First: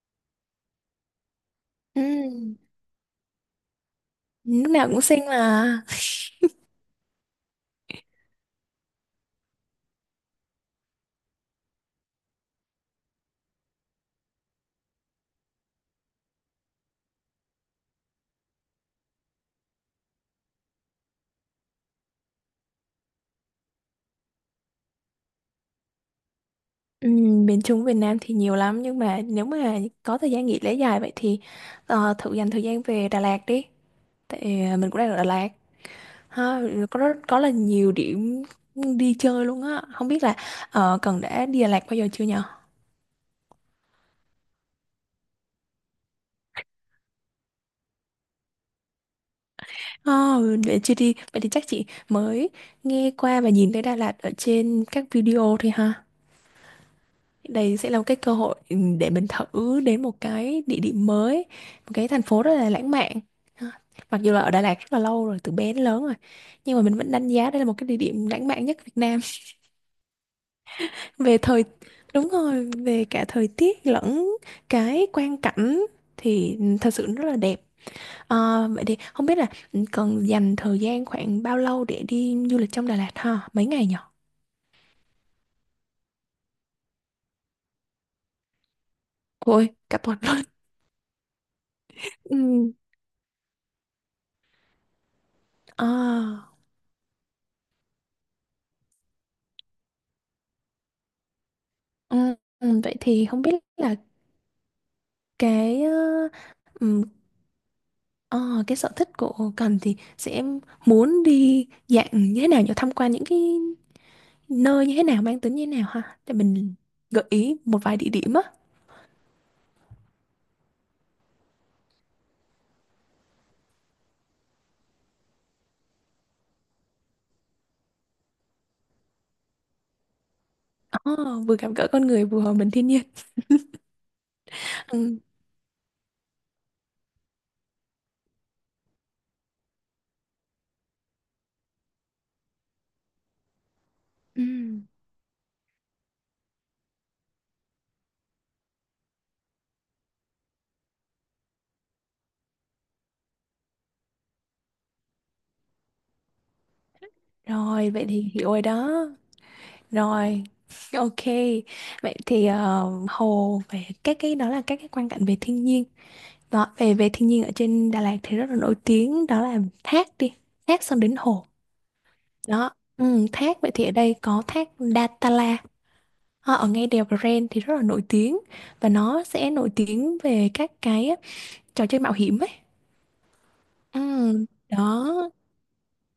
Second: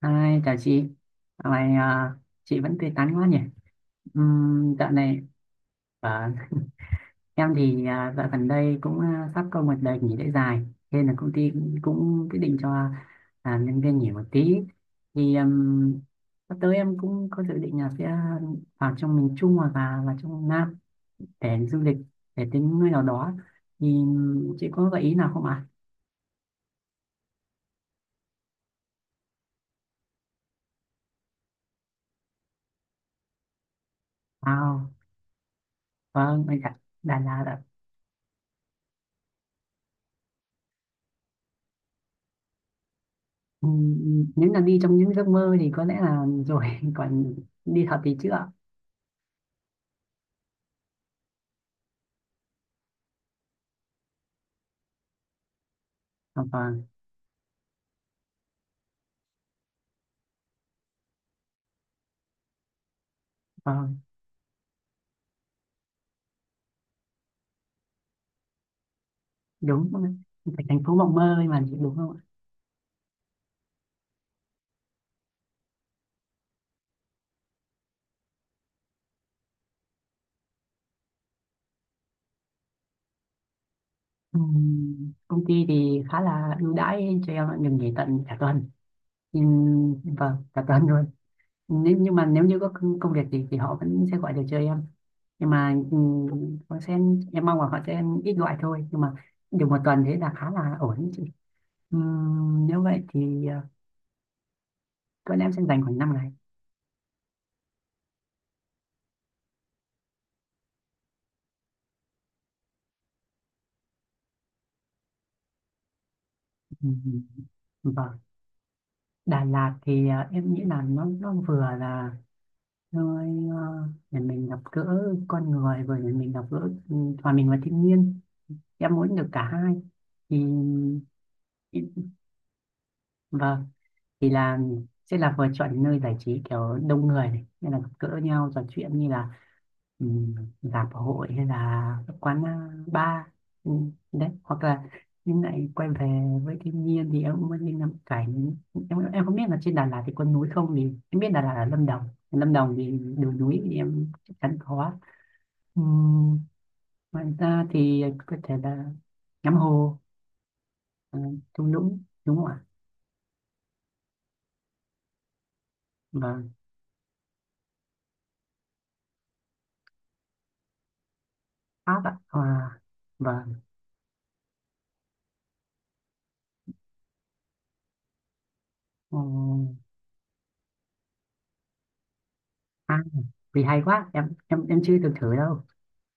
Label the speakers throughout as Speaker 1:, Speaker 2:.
Speaker 1: Hai, chào chị. Dạo này
Speaker 2: Ừ,
Speaker 1: chị vẫn tươi tắn quá nhỉ?
Speaker 2: lúc nào
Speaker 1: Dạo
Speaker 2: cũng
Speaker 1: này
Speaker 2: xinh mà.
Speaker 1: à, em thì dạo gần đây cũng sắp có một đợt nghỉ lễ dài, nên là công ty cũng quyết định cho nhân viên nghỉ một tí. Thì sắp tới em cũng có dự định là sẽ vào trong miền Trung hoặc là vào trong Nam để du lịch, để tính nơi nào đó. Thì chị có gợi ý nào không ạ?
Speaker 2: Ừ, miền Trung Việt Nam thì nhiều lắm nhưng mà nếu mà có thời gian nghỉ lễ dài vậy thì thử dành thời gian về Đà Lạt đi. Tại
Speaker 1: Wow,
Speaker 2: mình cũng đang ở Đà Lạt.
Speaker 1: vâng, anh
Speaker 2: Ha,
Speaker 1: ạ. Đà
Speaker 2: có
Speaker 1: Lạt
Speaker 2: là
Speaker 1: ạ.
Speaker 2: nhiều điểm đi chơi luôn á. Không biết là Cần đã đi Đà Lạt bao giờ chưa nhở?
Speaker 1: Ừ, nếu là đi trong những giấc mơ thì có lẽ là rồi còn đi thật thì chưa à,
Speaker 2: Oh, để chưa đi. Vậy thì chắc chị mới nghe qua và nhìn thấy Đà Lạt ở trên các video thôi ha.
Speaker 1: vâng
Speaker 2: Đây sẽ là một cái cơ hội để mình thử đến một cái địa điểm mới, một cái thành phố rất là lãng mạn. Ờ,
Speaker 1: vâng,
Speaker 2: Mặc dù là ở Đà Lạt rất là lâu rồi, từ bé đến lớn rồi. Nhưng mà mình vẫn đánh giá đây là một cái địa điểm lãng mạn nhất Việt Nam.
Speaker 1: đúng, phải thành phố mộng
Speaker 2: Về
Speaker 1: mơ mà
Speaker 2: thời,
Speaker 1: đúng không ạ.
Speaker 2: đúng rồi, về cả thời tiết lẫn cái quang cảnh thì thật sự rất là đẹp. Vậy thì không biết là cần dành thời gian khoảng bao lâu để đi du lịch trong Đà Lạt ha? Mấy ngày nhỉ?
Speaker 1: Ừ, công ty thì khá là ưu đãi cho em ạ, được nghỉ tận cả tuần. Ừ,
Speaker 2: Ôi, cả tuần
Speaker 1: vâng,
Speaker 2: luôn.
Speaker 1: cả tuần luôn. Nếu nhưng mà nếu như
Speaker 2: Ừ.
Speaker 1: có công công việc gì thì họ vẫn sẽ gọi được cho em, nhưng mà ừ,
Speaker 2: À,
Speaker 1: họ sẽ, em mong là họ sẽ ít gọi thôi, nhưng mà được một tuần thế là khá là ổn đấy chị. Ừ,
Speaker 2: ừ,
Speaker 1: nếu
Speaker 2: vậy
Speaker 1: vậy
Speaker 2: thì không
Speaker 1: thì
Speaker 2: biết
Speaker 1: ờ,
Speaker 2: là
Speaker 1: tuần em sẽ dành
Speaker 2: cái
Speaker 1: khoảng 5
Speaker 2: ờ,
Speaker 1: ngày.
Speaker 2: ừm, ờ, cái sở thích của Cần thì sẽ muốn đi dạng như thế nào nhỉ, tham quan những cái nơi như thế nào, mang tính như thế nào ha để mình
Speaker 1: Ừ.
Speaker 2: gợi ý một vài địa
Speaker 1: Vâng,
Speaker 2: điểm á.
Speaker 1: Đà Lạt thì à, em nghĩ là nó vừa là nơi à, để mình gặp gỡ con người, vừa để mình gặp gỡ ừ, hòa mình và thiên nhiên, em muốn được cả hai thì
Speaker 2: Ờ, vừa gặp
Speaker 1: thì-
Speaker 2: gỡ con người vừa hòa mình thiên nhiên.
Speaker 1: vâng, thì là
Speaker 2: ừ.
Speaker 1: sẽ là vừa chọn nơi giải trí kiểu đông người này nên là gặp gỡ nhau trò chuyện, như là ừ, rạp hội hay là các quán bar ừ, đấy,
Speaker 2: ừ.
Speaker 1: hoặc là nhưng lại quay về với thiên nhiên thì em cũng muốn đi ngắm cảnh. Em không biết là trên Đà Lạt thì có núi không, thì em biết Đà Lạt là Lâm Đồng, Lâm Đồng thì đường núi thì em chắc chắn có. Ừ, ngoài ra
Speaker 2: rồi
Speaker 1: thì
Speaker 2: vậy thì
Speaker 1: có
Speaker 2: hiểu
Speaker 1: thể
Speaker 2: rồi
Speaker 1: là
Speaker 2: đó
Speaker 1: ngắm hồ,
Speaker 2: rồi.
Speaker 1: ờ,
Speaker 2: OK,
Speaker 1: thung lũng,
Speaker 2: vậy
Speaker 1: đúng không
Speaker 2: thì
Speaker 1: ạ.
Speaker 2: hồ, về các cái đó là các cái quan cảnh về thiên nhiên
Speaker 1: Vâng,
Speaker 2: đó, về về thiên nhiên ở trên Đà Lạt thì rất là nổi tiếng, đó là thác đi, thác xong đến hồ.
Speaker 1: Pháp ạ. Và
Speaker 2: Đó,
Speaker 1: vâng,
Speaker 2: thác vậy thì ở đây có thác Datanla. Ở ngay đèo Grand thì rất là nổi tiếng và
Speaker 1: ừ,
Speaker 2: nó sẽ nổi tiếng về các cái trò chơi mạo hiểm ấy.
Speaker 1: à, vì hay
Speaker 2: Ừ,
Speaker 1: quá, em chưa từng
Speaker 2: đó,
Speaker 1: thử đâu.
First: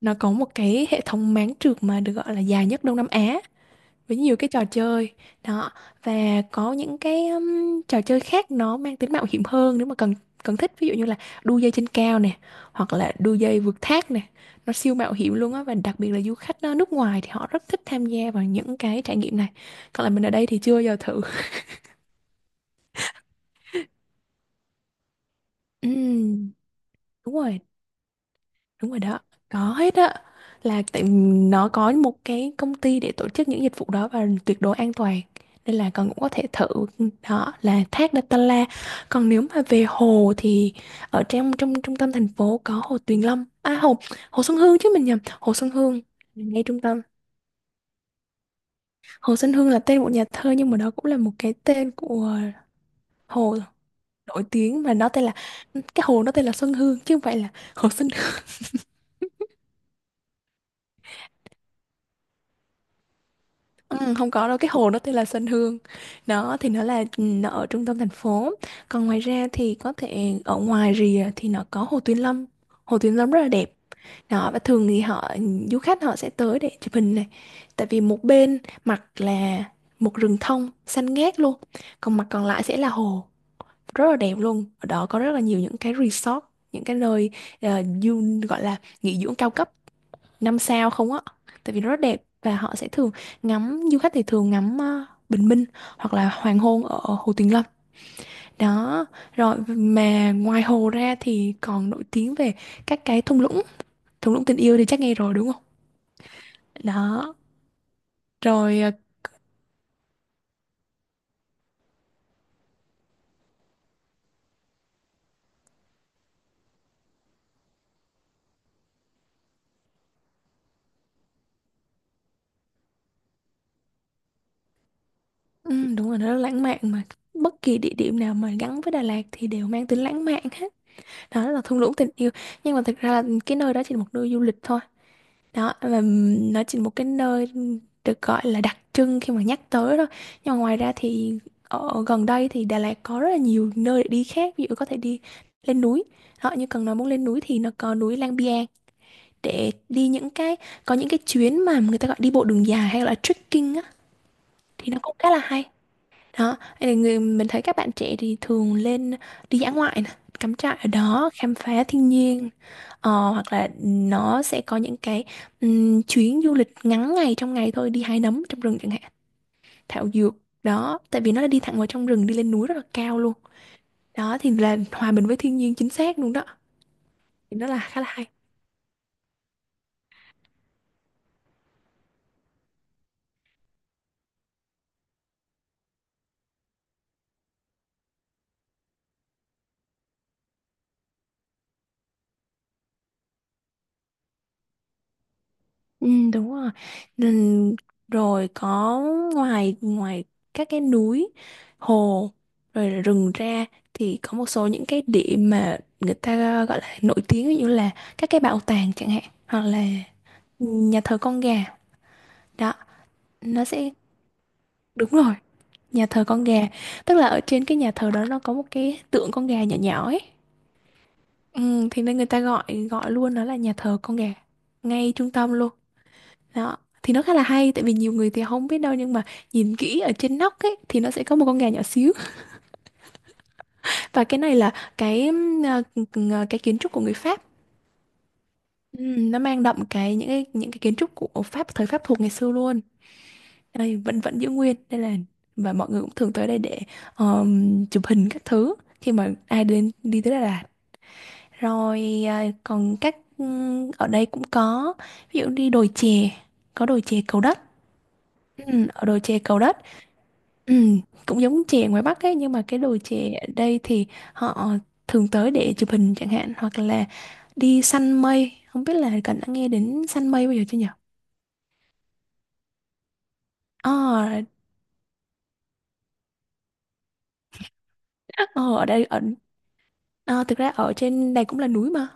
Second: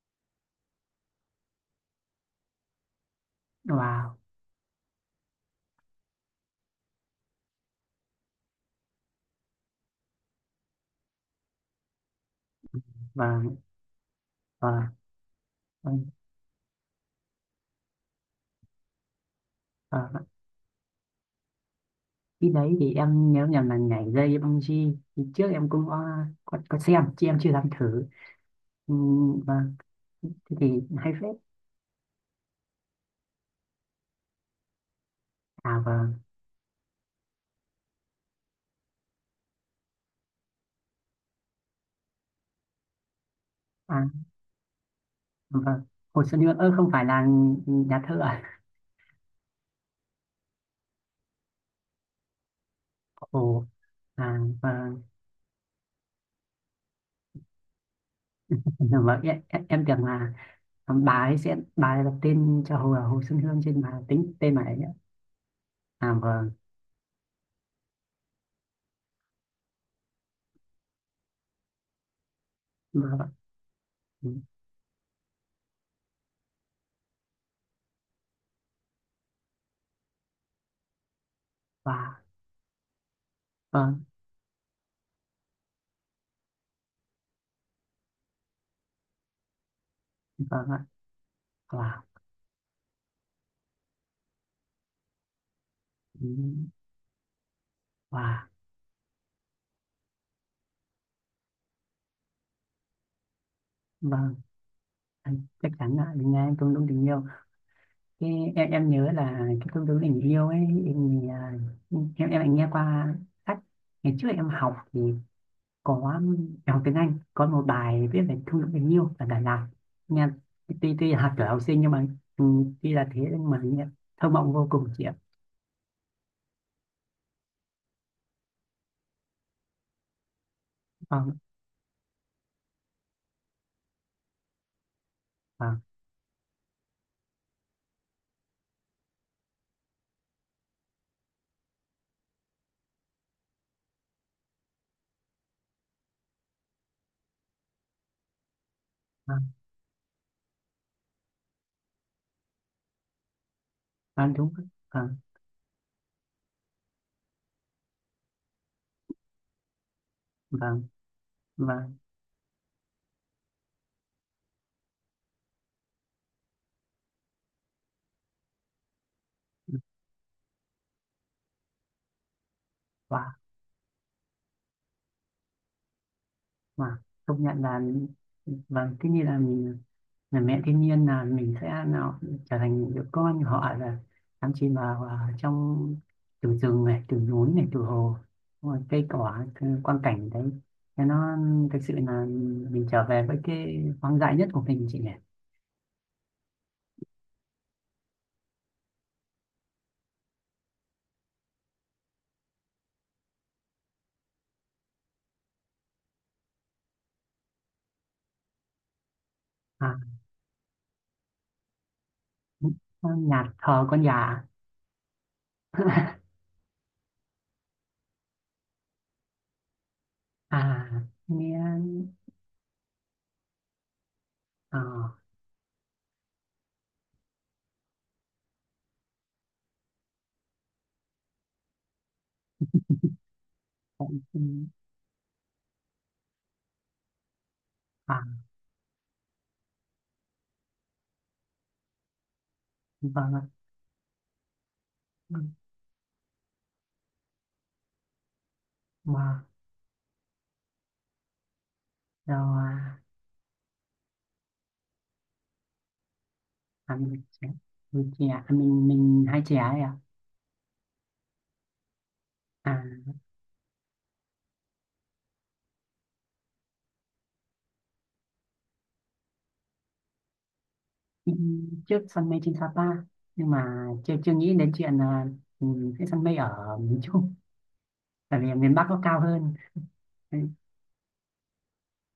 Speaker 2: nó có một cái hệ thống máng trượt mà được gọi là dài nhất Đông Nam Á,
Speaker 1: Wow.
Speaker 2: với nhiều cái trò chơi đó, và có những cái trò chơi khác nó mang tính mạo hiểm hơn nếu mà cần cần thích, ví dụ như là đu dây trên cao nè hoặc là đu
Speaker 1: Vâng
Speaker 2: dây vượt thác nè. Nó siêu mạo hiểm luôn á, và đặc biệt
Speaker 1: vâng.
Speaker 2: là du khách nước ngoài thì họ rất thích tham gia vào những cái trải nghiệm này.
Speaker 1: Ờ,
Speaker 2: Còn là mình ở đây thì chưa bao giờ thử.
Speaker 1: cái đấy thì em nhớ nhầm là nhảy dây với bungee thì trước em cũng
Speaker 2: Ừm,
Speaker 1: có xem chứ
Speaker 2: đúng
Speaker 1: em chưa
Speaker 2: rồi.
Speaker 1: dám thử.
Speaker 2: Đúng
Speaker 1: Ừ,
Speaker 2: rồi đó, có
Speaker 1: vâng,
Speaker 2: hết á.
Speaker 1: thế thì
Speaker 2: Là tại
Speaker 1: hay phết.
Speaker 2: nó có một cái công ty để tổ chức những dịch vụ đó và tuyệt đối an toàn. Nên
Speaker 1: À
Speaker 2: là con cũng
Speaker 1: vâng.
Speaker 2: có thể thử, đó là thác Datanla. Còn nếu mà về hồ thì ở trong trong trung tâm thành phố có hồ Tuyền Lâm. À hồ
Speaker 1: À
Speaker 2: Hồ Xuân Hương chứ mình nhầm, Hồ Xuân
Speaker 1: vâng,
Speaker 2: Hương
Speaker 1: Hồ Xuân Hương,
Speaker 2: ngay
Speaker 1: ơ,
Speaker 2: trung
Speaker 1: không
Speaker 2: tâm.
Speaker 1: phải là nhà thơ à.
Speaker 2: Hồ Xuân Hương là tên một nhà thơ nhưng mà đó cũng là một cái tên của hồ
Speaker 1: Ồ, à
Speaker 2: nổi tiếng, và
Speaker 1: vâng.
Speaker 2: nó tên là, cái hồ nó tên là Xuân Hương chứ không phải là Hồ Xuân.
Speaker 1: Vâng, em tưởng là bà ấy sẽ, bà ấy đặt tên cho Hồ Xuân Hương trên bà
Speaker 2: Ừ, không
Speaker 1: tính
Speaker 2: có
Speaker 1: tên
Speaker 2: đâu,
Speaker 1: bà
Speaker 2: cái
Speaker 1: ấy ạ.
Speaker 2: hồ nó tên là Sơn Hương,
Speaker 1: À vâng.
Speaker 2: đó thì nó là, nó ở trung tâm thành phố. Còn ngoài ra thì có thể ở ngoài rìa thì nó có hồ Tuyên Lâm. Hồ Tuyên
Speaker 1: Vâng ạ.
Speaker 2: Lâm rất là đẹp
Speaker 1: Ừ,
Speaker 2: đó, và thường thì họ, du khách họ sẽ tới để chụp hình này, tại vì một bên mặt là một rừng thông xanh ngát luôn, còn
Speaker 1: và
Speaker 2: mặt còn lại sẽ là hồ,
Speaker 1: vâng.
Speaker 2: rất là đẹp luôn. Ở đó có rất là nhiều những cái resort, những cái nơi ờ, du gọi là nghỉ dưỡng cao cấp năm
Speaker 1: Vâng ạ.
Speaker 2: sao không á, tại vì nó rất
Speaker 1: Và
Speaker 2: đẹp. Và họ sẽ thường ngắm du khách thì thường ngắm bình minh hoặc
Speaker 1: ừ,
Speaker 2: là hoàng hôn ở Hồ Tuyền Lâm
Speaker 1: và
Speaker 2: đó. Rồi mà ngoài hồ ra thì còn nổi tiếng về các cái thung lũng, thung
Speaker 1: vâng,
Speaker 2: lũng tình yêu thì chắc nghe rồi
Speaker 1: anh
Speaker 2: đúng không?
Speaker 1: chắc chắn ạ là nghe em cũng đúng tình yêu.
Speaker 2: Đó
Speaker 1: Cái,
Speaker 2: rồi,
Speaker 1: em nhớ là cái công đối tình yêu ấy em, à, em em lại nghe qua sách ngày trước em học thì có, em học tiếng Anh có một bài viết về công thức tình yêu ở Đà Lạt, nghe tuy tuy là học tuổi học sinh nhưng mà ừ, tuy là thế nhưng mà nghe thơ mộng vô cùng chị ạ.
Speaker 2: đúng rồi, nó rất lãng mạn mà, bất kỳ địa điểm nào mà gắn với Đà Lạt thì đều mang tính lãng mạn hết.
Speaker 1: Vâng
Speaker 2: Đó là thung lũng tình yêu, nhưng mà thực ra là cái nơi đó chỉ là một nơi du lịch thôi đó,
Speaker 1: vâng
Speaker 2: và nó chỉ một cái nơi được gọi là đặc trưng khi mà nhắc tới thôi. Nhưng mà ngoài ra thì ở gần đây thì Đà Lạt có rất là nhiều nơi để đi khác, ví dụ có thể đi lên núi, họ như cần nói muốn lên núi thì nó có núi Lang Biang,
Speaker 1: vâng
Speaker 2: để đi những cái, có những cái chuyến mà người ta gọi đi bộ đường dài hay là trekking á,
Speaker 1: vâng, đúng.
Speaker 2: thì nó
Speaker 1: Vâng
Speaker 2: cũng khá là hay đó. Hay là người, mình thấy các bạn trẻ thì thường lên đi dã ngoại nè, cắm trại
Speaker 1: vâng
Speaker 2: ở đó, khám phá
Speaker 1: vâng.
Speaker 2: thiên nhiên. Hoặc là nó sẽ có những cái chuyến du lịch ngắn ngày, trong ngày thôi, đi hái nấm trong rừng chẳng hạn, thảo dược, đó, tại vì nó là đi thẳng vào trong rừng, đi lên núi rất là cao luôn,
Speaker 1: và
Speaker 2: đó thì là hòa mình với thiên nhiên chính xác luôn đó,
Speaker 1: và công
Speaker 2: thì
Speaker 1: nhận
Speaker 2: nó là
Speaker 1: là.
Speaker 2: khá là hay.
Speaker 1: Vâng, cái như là mình là mẹ thiên nhiên, là mình sẽ nào trở thành những đứa con của họ, là đắm chìm vào à, trong từ rừng này, từ núi này, từ hồ. Đúng rồi, cây cỏ, cái quang cảnh đấy, thế nó thực sự là mình trở về với cái hoang dại nhất của mình chị nhỉ.
Speaker 2: Ừ, đúng rồi. Nên- rồi có, ngoài ngoài các cái núi, hồ, rồi là rừng ra, thì có một số những cái điểm mà người ta gọi là nổi tiếng, ví dụ như là các cái bảo tàng chẳng hạn, hoặc là
Speaker 1: À,
Speaker 2: nhà thờ con gà. Đó,
Speaker 1: nhà
Speaker 2: nó
Speaker 1: thờ
Speaker 2: sẽ,
Speaker 1: con gà.
Speaker 2: đúng rồi, nhà thờ con gà, tức là ở trên cái nhà thờ đó nó có một cái tượng con gà nhỏ nhỏ ấy,
Speaker 1: À nghe.
Speaker 2: ừ, thì nên người ta gọi gọi luôn nó là nhà thờ con gà, ngay
Speaker 1: à,
Speaker 2: trung tâm luôn đó. Thì nó khá là hay tại vì nhiều người thì không biết đâu, nhưng mà nhìn kỹ ở trên nóc ấy thì nó sẽ có một con gà nhỏ xíu.
Speaker 1: cũng-
Speaker 2: Và cái này là cái kiến trúc của người Pháp.
Speaker 1: À
Speaker 2: Ừ, nó mang đậm cái, những cái kiến trúc của Pháp thời Pháp thuộc ngày xưa luôn,
Speaker 1: vâng ạ.
Speaker 2: đây vẫn vẫn giữ nguyên đây là.
Speaker 1: Ừ,
Speaker 2: Và mọi người cũng thường tới đây để chụp hình các thứ khi mà
Speaker 1: mà
Speaker 2: ai đến đi tới Đà Lạt. Rồi
Speaker 1: rồi
Speaker 2: còn
Speaker 1: à,
Speaker 2: các ở đây cũng có, ví dụ đi đồi chè, có
Speaker 1: à,
Speaker 2: đồi chè
Speaker 1: mình
Speaker 2: Cầu
Speaker 1: trẻ,
Speaker 2: Đất.
Speaker 1: mình trẻ à,
Speaker 2: Ừm, ở đồi
Speaker 1: mình
Speaker 2: chè
Speaker 1: hai trẻ
Speaker 2: Cầu Đất
Speaker 1: ấy à.
Speaker 2: ừm, cũng giống chè ngoài Bắc ấy, nhưng mà
Speaker 1: À.
Speaker 2: cái đồi chè ở đây thì họ thường tới để chụp hình chẳng hạn, hoặc là đi săn mây. Không biết là Cần đã nghe đến săn mây bao giờ chưa nhỉ?
Speaker 1: Ừ, trước săn mây trên Sapa, nhưng mà chưa
Speaker 2: Ờ,
Speaker 1: chưa nghĩ đến chuyện là ừ, cái săn mây ở miền Trung tại vì miền
Speaker 2: ờ,
Speaker 1: Bắc
Speaker 2: ở
Speaker 1: nó
Speaker 2: đây
Speaker 1: cao
Speaker 2: ở
Speaker 1: hơn. Ừ,
Speaker 2: ờ, thực ra ở trên này cũng là núi mà.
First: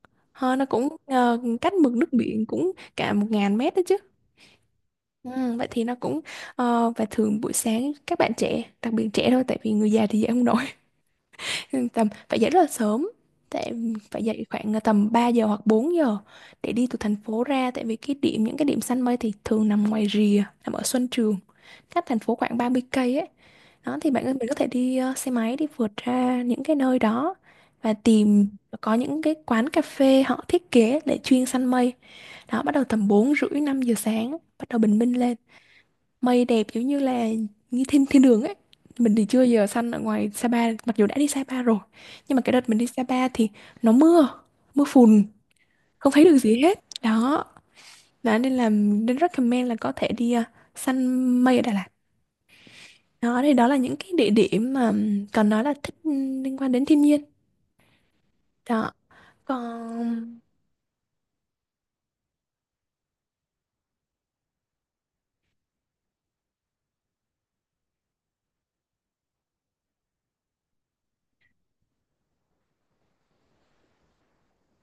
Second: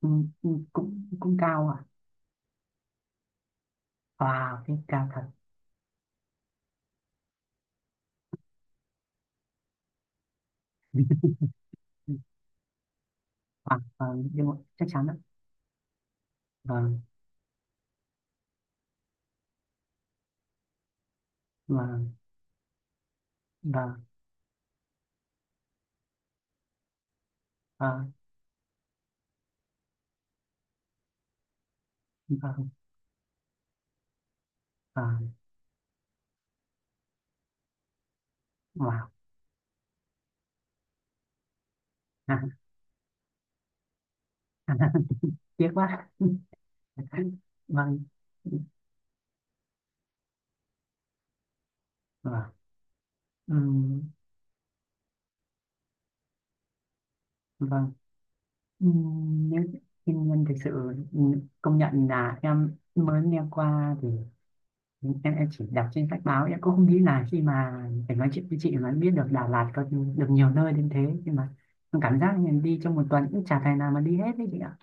Speaker 1: ừ, ừ,
Speaker 2: Nó cũng
Speaker 1: cũng cũng cao
Speaker 2: cách
Speaker 1: ạ.
Speaker 2: mực nước biển cũng cả 1.000 mét đó chứ.
Speaker 1: Wow, cái cao thật.
Speaker 2: Ừ, vậy thì nó cũng, và thường buổi sáng các bạn trẻ, đặc biệt trẻ thôi tại vì người già thì dậy không nổi, tầm
Speaker 1: Ừ.
Speaker 2: phải dậy rất là sớm. Tại
Speaker 1: Wow,
Speaker 2: phải
Speaker 1: vâng,
Speaker 2: dậy
Speaker 1: nhưng mà
Speaker 2: khoảng
Speaker 1: chắc chắn
Speaker 2: tầm
Speaker 1: ạ.
Speaker 2: 3 giờ hoặc 4 giờ, để đi từ
Speaker 1: Vâng
Speaker 2: thành phố ra, tại vì cái điểm những cái điểm săn mây thì thường nằm ngoài rìa, nằm ở Xuân Trường, cách
Speaker 1: vâng
Speaker 2: thành phố khoảng 30 cây ấy. Đó
Speaker 1: vâng
Speaker 2: thì bạn mình có thể đi xe máy đi vượt ra những cái nơi đó và
Speaker 1: vâng
Speaker 2: tìm, có những cái quán cà phê họ thiết kế để chuyên săn mây đó.
Speaker 1: vâng
Speaker 2: Bắt đầu tầm 4 rưỡi 5 giờ sáng bắt đầu bình minh
Speaker 1: vâng.
Speaker 2: lên. Mây đẹp giống như là như thiên thiên đường ấy.
Speaker 1: Wow.
Speaker 2: Mình thì chưa giờ săn ở ngoài Sapa mặc dù đã đi Sapa rồi. Nhưng
Speaker 1: À.
Speaker 2: mà cái đợt mình đi Sapa thì nó mưa, mưa phùn,
Speaker 1: Tiếc quá.
Speaker 2: không thấy được gì hết.
Speaker 1: Vâng
Speaker 2: Đó,
Speaker 1: vâng.
Speaker 2: nên recommend là có thể đi săn mây ở Đà Lạt. Đó thì đó là những
Speaker 1: Ừm,
Speaker 2: cái địa điểm mà, còn nói là thích liên quan đến thiên nhiên.
Speaker 1: vâng.
Speaker 2: Đó.
Speaker 1: Nếu thiên
Speaker 2: Còn
Speaker 1: nhiên thực sự ừ, công nhận là em mới nghe qua thì em chỉ đọc trên sách báo, em cũng không nghĩ là khi mà phải nói chuyện với chị mà em biết được Đà Lạt có được nhiều nơi đến thế, nhưng mà em cảm giác mình đi trong một tuần cũng chả thể nào mà đi hết đấy chị ạ.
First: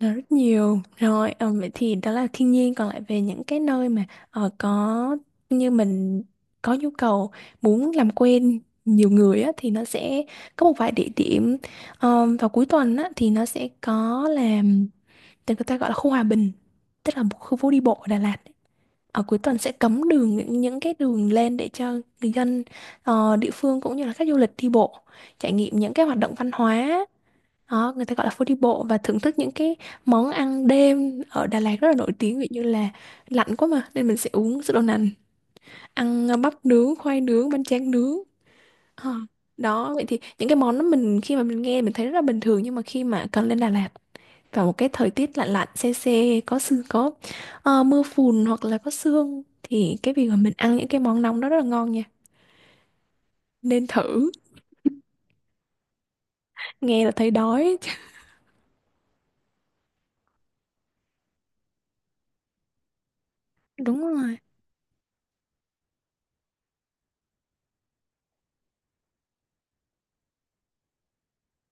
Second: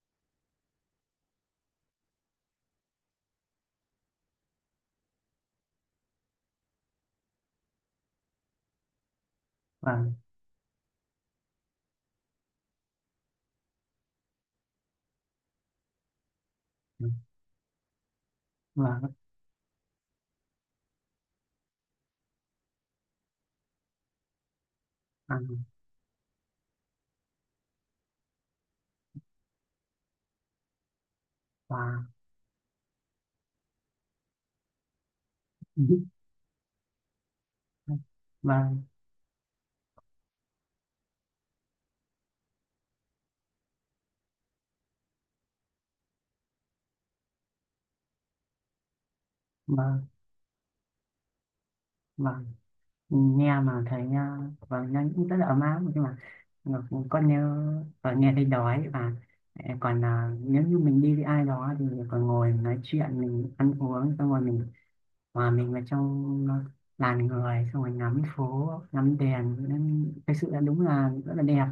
Speaker 2: nó rất nhiều rồi, vậy thì đó là thiên nhiên, còn lại về những cái nơi mà có, như mình có nhu cầu muốn làm quen nhiều người á, thì nó
Speaker 1: Vâng
Speaker 2: sẽ có một vài địa điểm. Vào cuối tuần á, thì nó sẽ có làm tên người ta gọi là khu Hòa Bình, tức là một khu phố đi bộ ở Đà Lạt ấy.
Speaker 1: vâng
Speaker 2: Ở cuối tuần sẽ cấm đường những cái đường lên để cho người dân địa phương cũng như là khách du lịch đi bộ trải
Speaker 1: vâng.
Speaker 2: nghiệm những cái hoạt động văn hóa đó. Người ta gọi là phố đi bộ, và thưởng thức những cái món ăn đêm ở Đà Lạt rất là
Speaker 1: Và
Speaker 2: nổi tiếng, ví dụ như là lạnh quá mà nên mình sẽ uống sữa đậu nành, ăn bắp nướng, khoai nướng, bánh tráng nướng.
Speaker 1: vâng
Speaker 2: Ờ, Đó, vậy thì những cái món đó mình khi mà mình nghe mình thấy rất là bình thường, nhưng mà khi mà cần lên Đà Lạt vào một cái thời tiết lạnh lạnh se se có sương, có mưa phùn hoặc là có sương thì
Speaker 1: vâng
Speaker 2: cái việc mà mình ăn những cái món nóng đó rất là ngon nha.
Speaker 1: vâng. Nghe mà
Speaker 2: Nên
Speaker 1: thấy
Speaker 2: thử,
Speaker 1: à, vâng, nó cũng rất là ấm áp nhưng mà
Speaker 2: nghe là
Speaker 1: con
Speaker 2: thấy
Speaker 1: nhớ,
Speaker 2: đói.
Speaker 1: và nghe thấy đói. Và à, còn à, nếu như mình đi với ai đó thì còn ngồi nói chuyện, mình ăn
Speaker 2: Đúng
Speaker 1: uống xong
Speaker 2: rồi.
Speaker 1: rồi mình, mà mình vào trong làn người xong rồi ngắm phố ngắm đèn, nên thực sự là đúng là rất là đẹp,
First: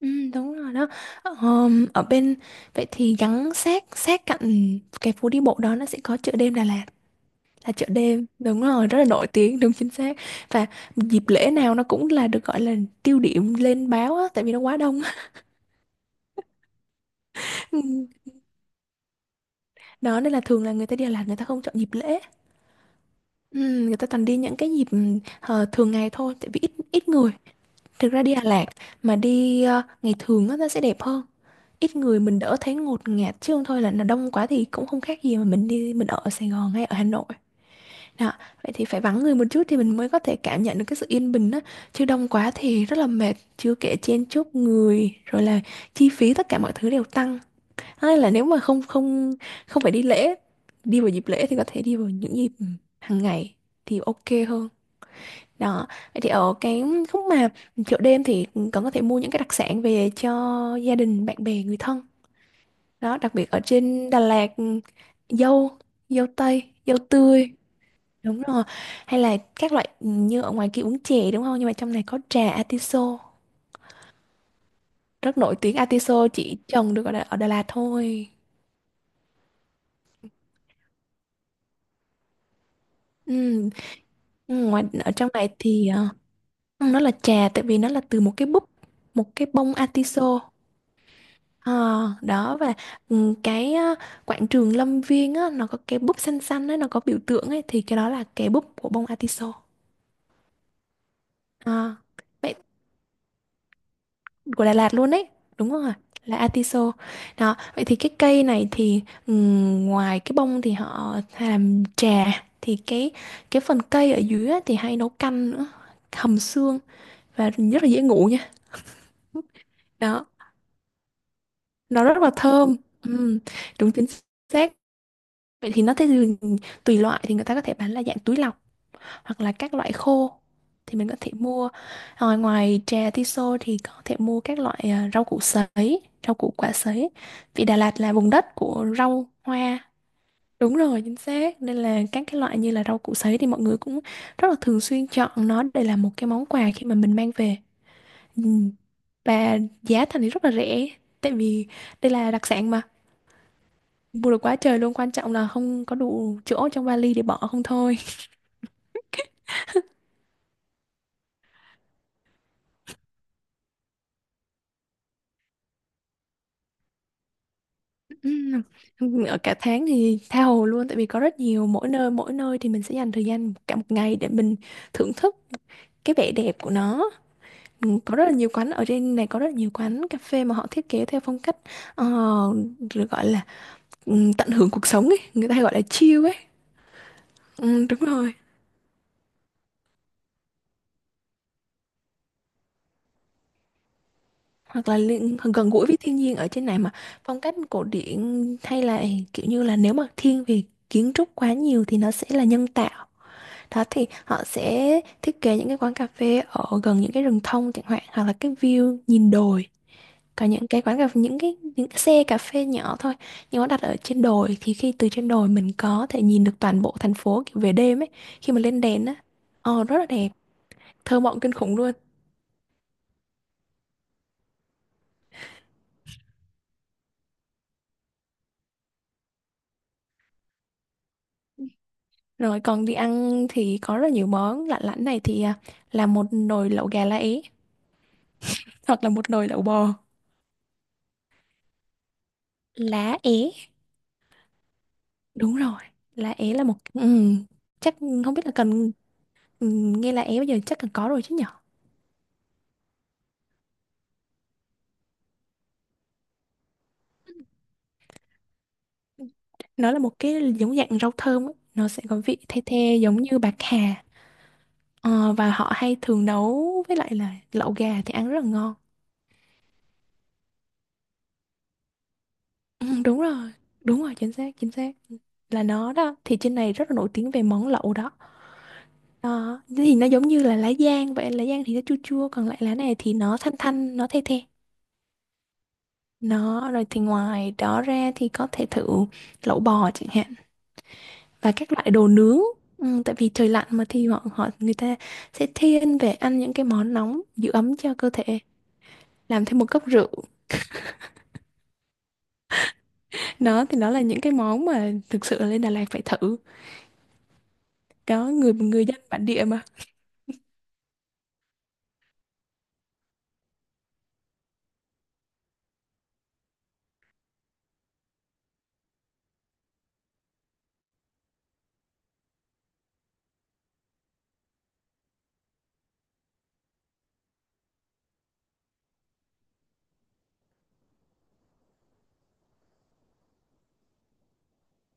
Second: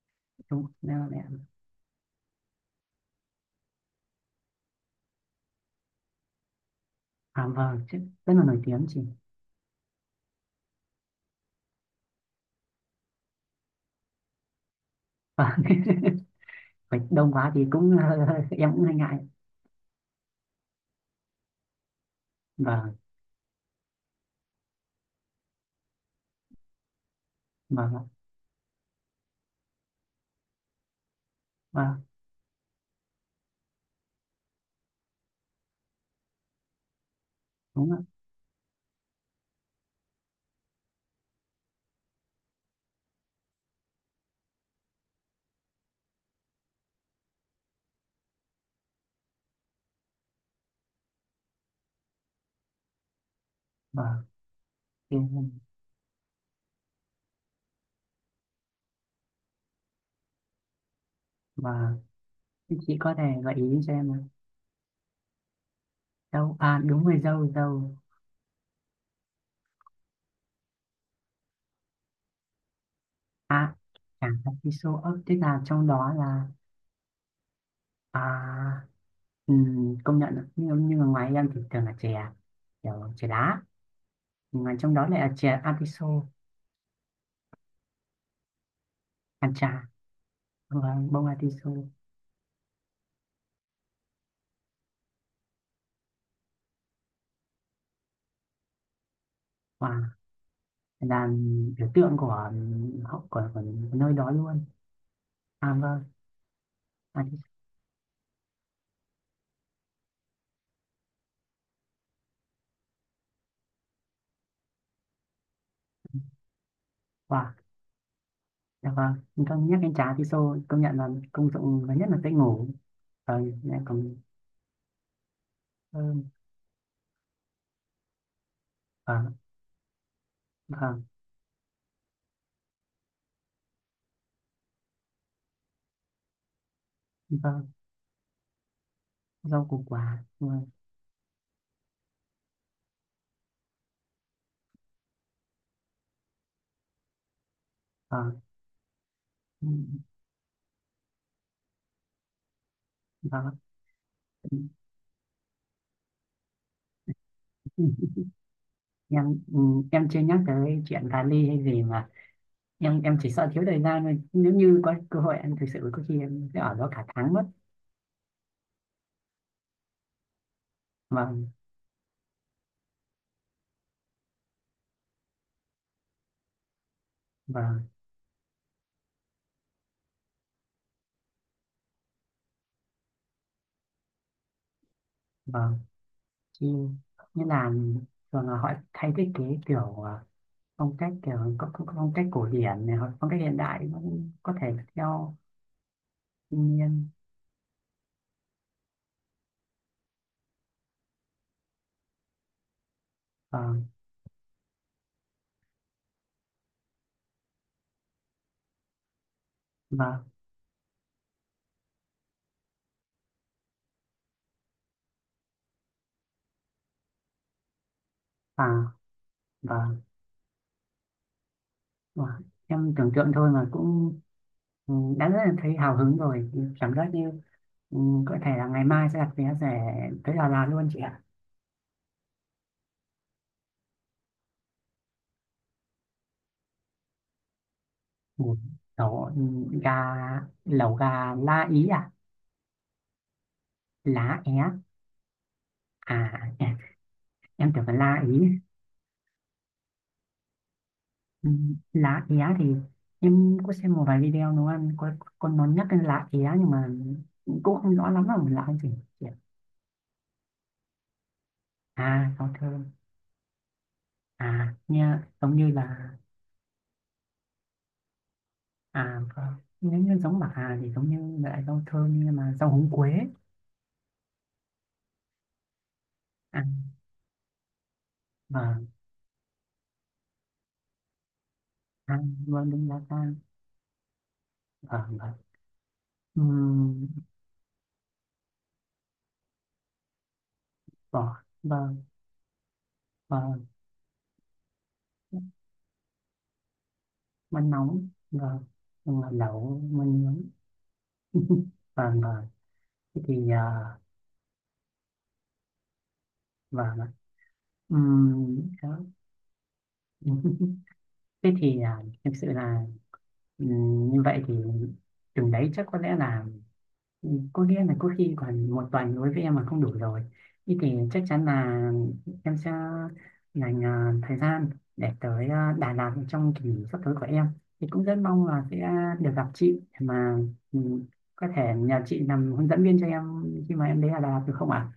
Speaker 2: Ừ, đúng
Speaker 1: đúng,
Speaker 2: rồi đó.
Speaker 1: rất là đẹp.
Speaker 2: Ở bên, vậy thì gắn sát sát cạnh cái phố đi bộ đó nó sẽ có chợ đêm Đà Lạt,
Speaker 1: À
Speaker 2: là
Speaker 1: vâng
Speaker 2: chợ
Speaker 1: chứ,
Speaker 2: đêm
Speaker 1: rất là nổi
Speaker 2: đúng
Speaker 1: tiếng
Speaker 2: rồi, rất
Speaker 1: chị.
Speaker 2: là nổi tiếng, đúng chính xác. Và dịp lễ nào nó cũng là được gọi là tiêu điểm lên báo á, tại vì nó quá đông.
Speaker 1: Vâng. Phải đông quá thì cũng
Speaker 2: Ừ,
Speaker 1: em cũng hơi ngại.
Speaker 2: đó nên là thường là người ta đi Đà Lạt người ta không chọn dịp lễ.
Speaker 1: Vâng.
Speaker 2: Ừ, Người ta toàn đi những cái dịp thường ngày thôi, tại vì ít ít người.
Speaker 1: Vâng ạ.
Speaker 2: Thực ra đi Đà Lạt mà đi ngày thường á, nó sẽ đẹp hơn. Ít
Speaker 1: Vâng,
Speaker 2: người mình đỡ thấy ngột ngạt, chứ không thôi là nó đông quá thì cũng không khác gì mà mình đi mình ở Sài Gòn hay ở Hà Nội.
Speaker 1: đúng ạ.
Speaker 2: Đó, vậy thì phải vắng người một chút thì mình mới có thể cảm nhận được cái sự yên bình á. Chứ đông quá thì rất là mệt, chưa kể chen chúc người rồi là chi phí tất cả mọi thứ đều tăng. Thế nên là nếu mà không không không phải đi lễ, đi vào dịp lễ thì có thể đi vào những dịp hàng ngày thì
Speaker 1: Vâng
Speaker 2: ok hơn.
Speaker 1: thì-
Speaker 2: Đó, vậy thì ở cái khúc mà chợ đêm thì còn có thể mua những cái đặc sản về cho gia đình, bạn bè, người
Speaker 1: vâng.
Speaker 2: thân.
Speaker 1: Thế chị có
Speaker 2: Đó,
Speaker 1: thể
Speaker 2: đặc biệt
Speaker 1: gợi
Speaker 2: ở
Speaker 1: ý cho em
Speaker 2: trên
Speaker 1: là
Speaker 2: Đà Lạt, dâu, dâu
Speaker 1: dâu,
Speaker 2: tây,
Speaker 1: à
Speaker 2: dâu
Speaker 1: đúng rồi, dâu
Speaker 2: tươi,
Speaker 1: dâu
Speaker 2: đúng rồi. Hay là các loại như ở ngoài kia uống chè đúng không? Nhưng mà trong này có trà atiso,
Speaker 1: À, chẳng hạn cái show up tức
Speaker 2: rất nổi
Speaker 1: là
Speaker 2: tiếng.
Speaker 1: trong đó
Speaker 2: Atiso
Speaker 1: là.
Speaker 2: chỉ trồng được ở Đà Lạt thôi.
Speaker 1: À, công nhận ạ. Nhưng mà ngoài em thì thường là chè, kiểu chè
Speaker 2: Ừ.
Speaker 1: đá, mà
Speaker 2: Ngoài
Speaker 1: trong đó
Speaker 2: ở
Speaker 1: lại
Speaker 2: trong
Speaker 1: là
Speaker 2: này
Speaker 1: chè
Speaker 2: thì
Speaker 1: atiso,
Speaker 2: nó là trà tại vì nó là từ một cái búp, một cái
Speaker 1: hàn
Speaker 2: bông
Speaker 1: trà.
Speaker 2: atiso.
Speaker 1: Vâng, bông atiso.
Speaker 2: Ờ, Đó, và cái quảng trường Lâm Viên á, nó có cái búp xanh xanh á, nó có biểu tượng ấy, thì cái đó là cái búp của bông atiso.
Speaker 1: Và, là biểu
Speaker 2: À,
Speaker 1: tượng của,
Speaker 2: vậy
Speaker 1: của nơi đó luôn.
Speaker 2: của Đà Lạt luôn đấy, đúng
Speaker 1: À
Speaker 2: rồi,
Speaker 1: vâng,
Speaker 2: là atiso.
Speaker 1: atiso.
Speaker 2: Đó, vậy thì cái cây này thì ngoài cái bông thì họ làm trà, thì cái phần cây ở dưới á, thì hay nấu canh nữa, hầm xương, và
Speaker 1: Wow.
Speaker 2: rất là dễ ngủ nha.
Speaker 1: Dạ vâng. Nhưng con nhắc đến trà
Speaker 2: Đó,
Speaker 1: atiso công nhận là công dụng lớn
Speaker 2: nó
Speaker 1: nhất
Speaker 2: rất
Speaker 1: là dễ
Speaker 2: là
Speaker 1: ngủ.
Speaker 2: thơm. Ừm,
Speaker 1: Vâng, lại
Speaker 2: đúng chính
Speaker 1: còn
Speaker 2: xác. Vậy thì nó, thế
Speaker 1: thơm.
Speaker 2: thì tùy loại thì người ta có thể bán là dạng túi lọc
Speaker 1: Vâng
Speaker 2: hoặc là các loại khô thì
Speaker 1: vâng
Speaker 2: mình có thể mua. Rồi ngoài trà tiso thì có thể mua các loại rau củ sấy, rau củ quả sấy, vì
Speaker 1: vâng,
Speaker 2: Đà Lạt là vùng đất của rau
Speaker 1: rau
Speaker 2: hoa,
Speaker 1: củ quả, vâng
Speaker 2: đúng rồi chính xác. Nên là các cái loại như là rau củ sấy thì mọi người cũng rất là thường xuyên chọn nó để làm một cái món quà khi mà mình mang về.
Speaker 1: vâng,
Speaker 2: ừ. Và
Speaker 1: ừ,
Speaker 2: giá thành thì rất là rẻ, tại vì đây là đặc sản mà,
Speaker 1: vâng.
Speaker 2: mua được quá trời luôn, quan trọng là không có đủ chỗ trong vali để bỏ không thôi.
Speaker 1: Em ừ, em chưa nhắc tới chuyện cà ly hay gì mà em chỉ sợ thiếu thời gian thôi, nếu như có cơ hội em thực sự có khi em sẽ ở đó cả tháng mất.
Speaker 2: Ở cả tháng thì tha hồ luôn, tại vì có
Speaker 1: Và
Speaker 2: rất nhiều, mỗi nơi thì mình sẽ dành thời gian cả một ngày để mình thưởng thức cái vẻ đẹp của nó.
Speaker 1: và
Speaker 2: Có rất là nhiều quán ở trên này, có rất là nhiều quán cà phê mà họ thiết kế theo phong cách ờ, được gọi là tận hưởng cuộc sống ấy, người ta hay
Speaker 1: và
Speaker 2: gọi là chill ấy.
Speaker 1: khi như là
Speaker 2: Đúng rồi.
Speaker 1: thường là họ thay thiết kế kiểu à, phong cách kiểu có phong cách cổ điển này, hoặc phong cách hiện đại cũng có thể
Speaker 2: Hoặc là
Speaker 1: theo
Speaker 2: gần gũi với thiên nhiên ở trên
Speaker 1: thiên
Speaker 2: này mà,
Speaker 1: nhiên.
Speaker 2: phong cách cổ điển hay là kiểu như là nếu mà thiên về kiến trúc quá nhiều thì nó sẽ là nhân tạo.
Speaker 1: Và
Speaker 2: Đó, thì họ sẽ thiết kế những cái quán cà phê ở gần những cái rừng thông chẳng hạn, hoặc là cái view nhìn đồi.
Speaker 1: và
Speaker 2: Còn những cái quán cà phê, những cái xe cà phê nhỏ thôi, nhưng nó đặt ở trên đồi thì khi từ trên đồi mình có thể nhìn được toàn bộ thành phố kiểu về đêm ấy, khi mà
Speaker 1: và
Speaker 2: lên đèn á,
Speaker 1: và,
Speaker 2: ồ rất là đẹp, thơ mộng kinh khủng luôn.
Speaker 1: và em tưởng tượng thôi mà cũng ừ, đã rất là thấy hào hứng rồi, cảm giác như ừ, có thể là ngày mai sẽ đặt vé rẻ tới Đà Lạt luôn chị ạ.
Speaker 2: Rồi còn đi ăn thì có rất là nhiều món lạ lẫm này thì là một nồi lẩu gà lá é,
Speaker 1: Một
Speaker 2: hoặc là
Speaker 1: số
Speaker 2: một nồi lẩu
Speaker 1: gà,
Speaker 2: bò.
Speaker 1: lẩu gà lá ý à.
Speaker 2: Lá é,
Speaker 1: Lá é.
Speaker 2: đúng rồi.
Speaker 1: À
Speaker 2: Lá é là một
Speaker 1: em tưởng là
Speaker 2: chắc
Speaker 1: la
Speaker 2: không
Speaker 1: ý.
Speaker 2: biết là cần. Ừ, Nghe là em bây giờ chắc là có rồi chứ nhở.
Speaker 1: Ừ, lá é thì em có xem một vài video nấu ăn có con nó nhắc đến lá é nhưng mà cũng không rõ lắm là lá gì.
Speaker 2: Nó là một cái giống dạng rau thơm ấy. Nó sẽ có
Speaker 1: À
Speaker 2: vị
Speaker 1: rau
Speaker 2: the
Speaker 1: thơm,
Speaker 2: the giống như bạc hà.
Speaker 1: à nghe
Speaker 2: Và
Speaker 1: giống như
Speaker 2: họ hay
Speaker 1: là.
Speaker 2: thường nấu với lại là lẩu gà thì ăn rất là ngon.
Speaker 1: À vâng. Nếu như giống bà Hà thì giống như loại rau thơm nhưng mà rau
Speaker 2: Ừ,
Speaker 1: húng quế.
Speaker 2: đúng rồi, đúng rồi chính xác chính xác, là nó đó, thì trên
Speaker 1: À
Speaker 2: này rất là nổi tiếng về món lẩu đó.
Speaker 1: vâng,
Speaker 2: Đó, thì nó giống như là lá giang vậy, lá giang thì nó chua chua,
Speaker 1: ăn,
Speaker 2: còn lại
Speaker 1: vâng,
Speaker 2: lá
Speaker 1: đúng
Speaker 2: này
Speaker 1: lá
Speaker 2: thì
Speaker 1: ta.
Speaker 2: nó thanh thanh, nó the the.
Speaker 1: Vâng vâng.
Speaker 2: Nó rồi thì
Speaker 1: Ừm,
Speaker 2: ngoài đó ra thì có thể thử lẩu bò chẳng hạn
Speaker 1: vâng
Speaker 2: và các loại
Speaker 1: vâng
Speaker 2: đồ nướng. Tại vì trời
Speaker 1: vâng,
Speaker 2: lạnh mà thì họ họ người ta sẽ thiên về ăn những cái món nóng giữ
Speaker 1: mình
Speaker 2: ấm cho
Speaker 1: nóng.
Speaker 2: cơ thể,
Speaker 1: Và nhưng mà
Speaker 2: làm thêm một
Speaker 1: lẩu
Speaker 2: cốc rượu.
Speaker 1: mình nướng. Và thế thì
Speaker 2: Đó
Speaker 1: à,
Speaker 2: thì đó là những cái món mà thực sự là lên Đà Lạt phải thử.
Speaker 1: và
Speaker 2: Đó, người người
Speaker 1: đó.
Speaker 2: dân bản địa mà.
Speaker 1: Thế thì à, thực sự là như vậy thì chừng đấy chắc có lẽ là. Ừ, có nghĩa là có khi còn một tuần đối với em mà không đủ rồi. Thế thì chắc chắn là em sẽ dành à, thời gian để tới à, Đà Lạt trong kỳ nghỉ sắp tới của em. Thì cũng rất mong là sẽ được gặp chị để mà ừ, có thể nhờ chị làm hướng dẫn viên cho em khi mà em đến Đà Lạt được không ạ?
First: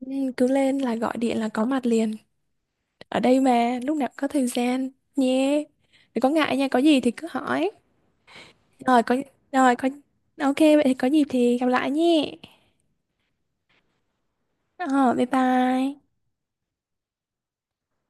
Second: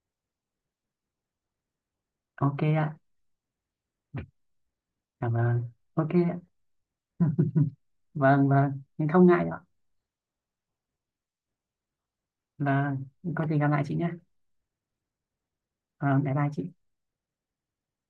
Speaker 2: Ừ, Cứ lên là gọi điện là có mặt liền,
Speaker 1: Ok ạ,
Speaker 2: ở đây mà lúc nào cũng có thời gian
Speaker 1: cảm ơn.
Speaker 2: nhé.
Speaker 1: Ok
Speaker 2: Đừng có
Speaker 1: ạ.
Speaker 2: ngại nha, có gì thì
Speaker 1: Ừ,
Speaker 2: cứ hỏi.
Speaker 1: vâng vâng,
Speaker 2: rồi
Speaker 1: nhưng
Speaker 2: có
Speaker 1: không ngại ạ.
Speaker 2: rồi có ok vậy thì có dịp thì gặp lại nhé.
Speaker 1: Vâng, có gì gặp lại chị nhé.
Speaker 2: Ờ, bye bye.
Speaker 1: Vâng, bye bye chị.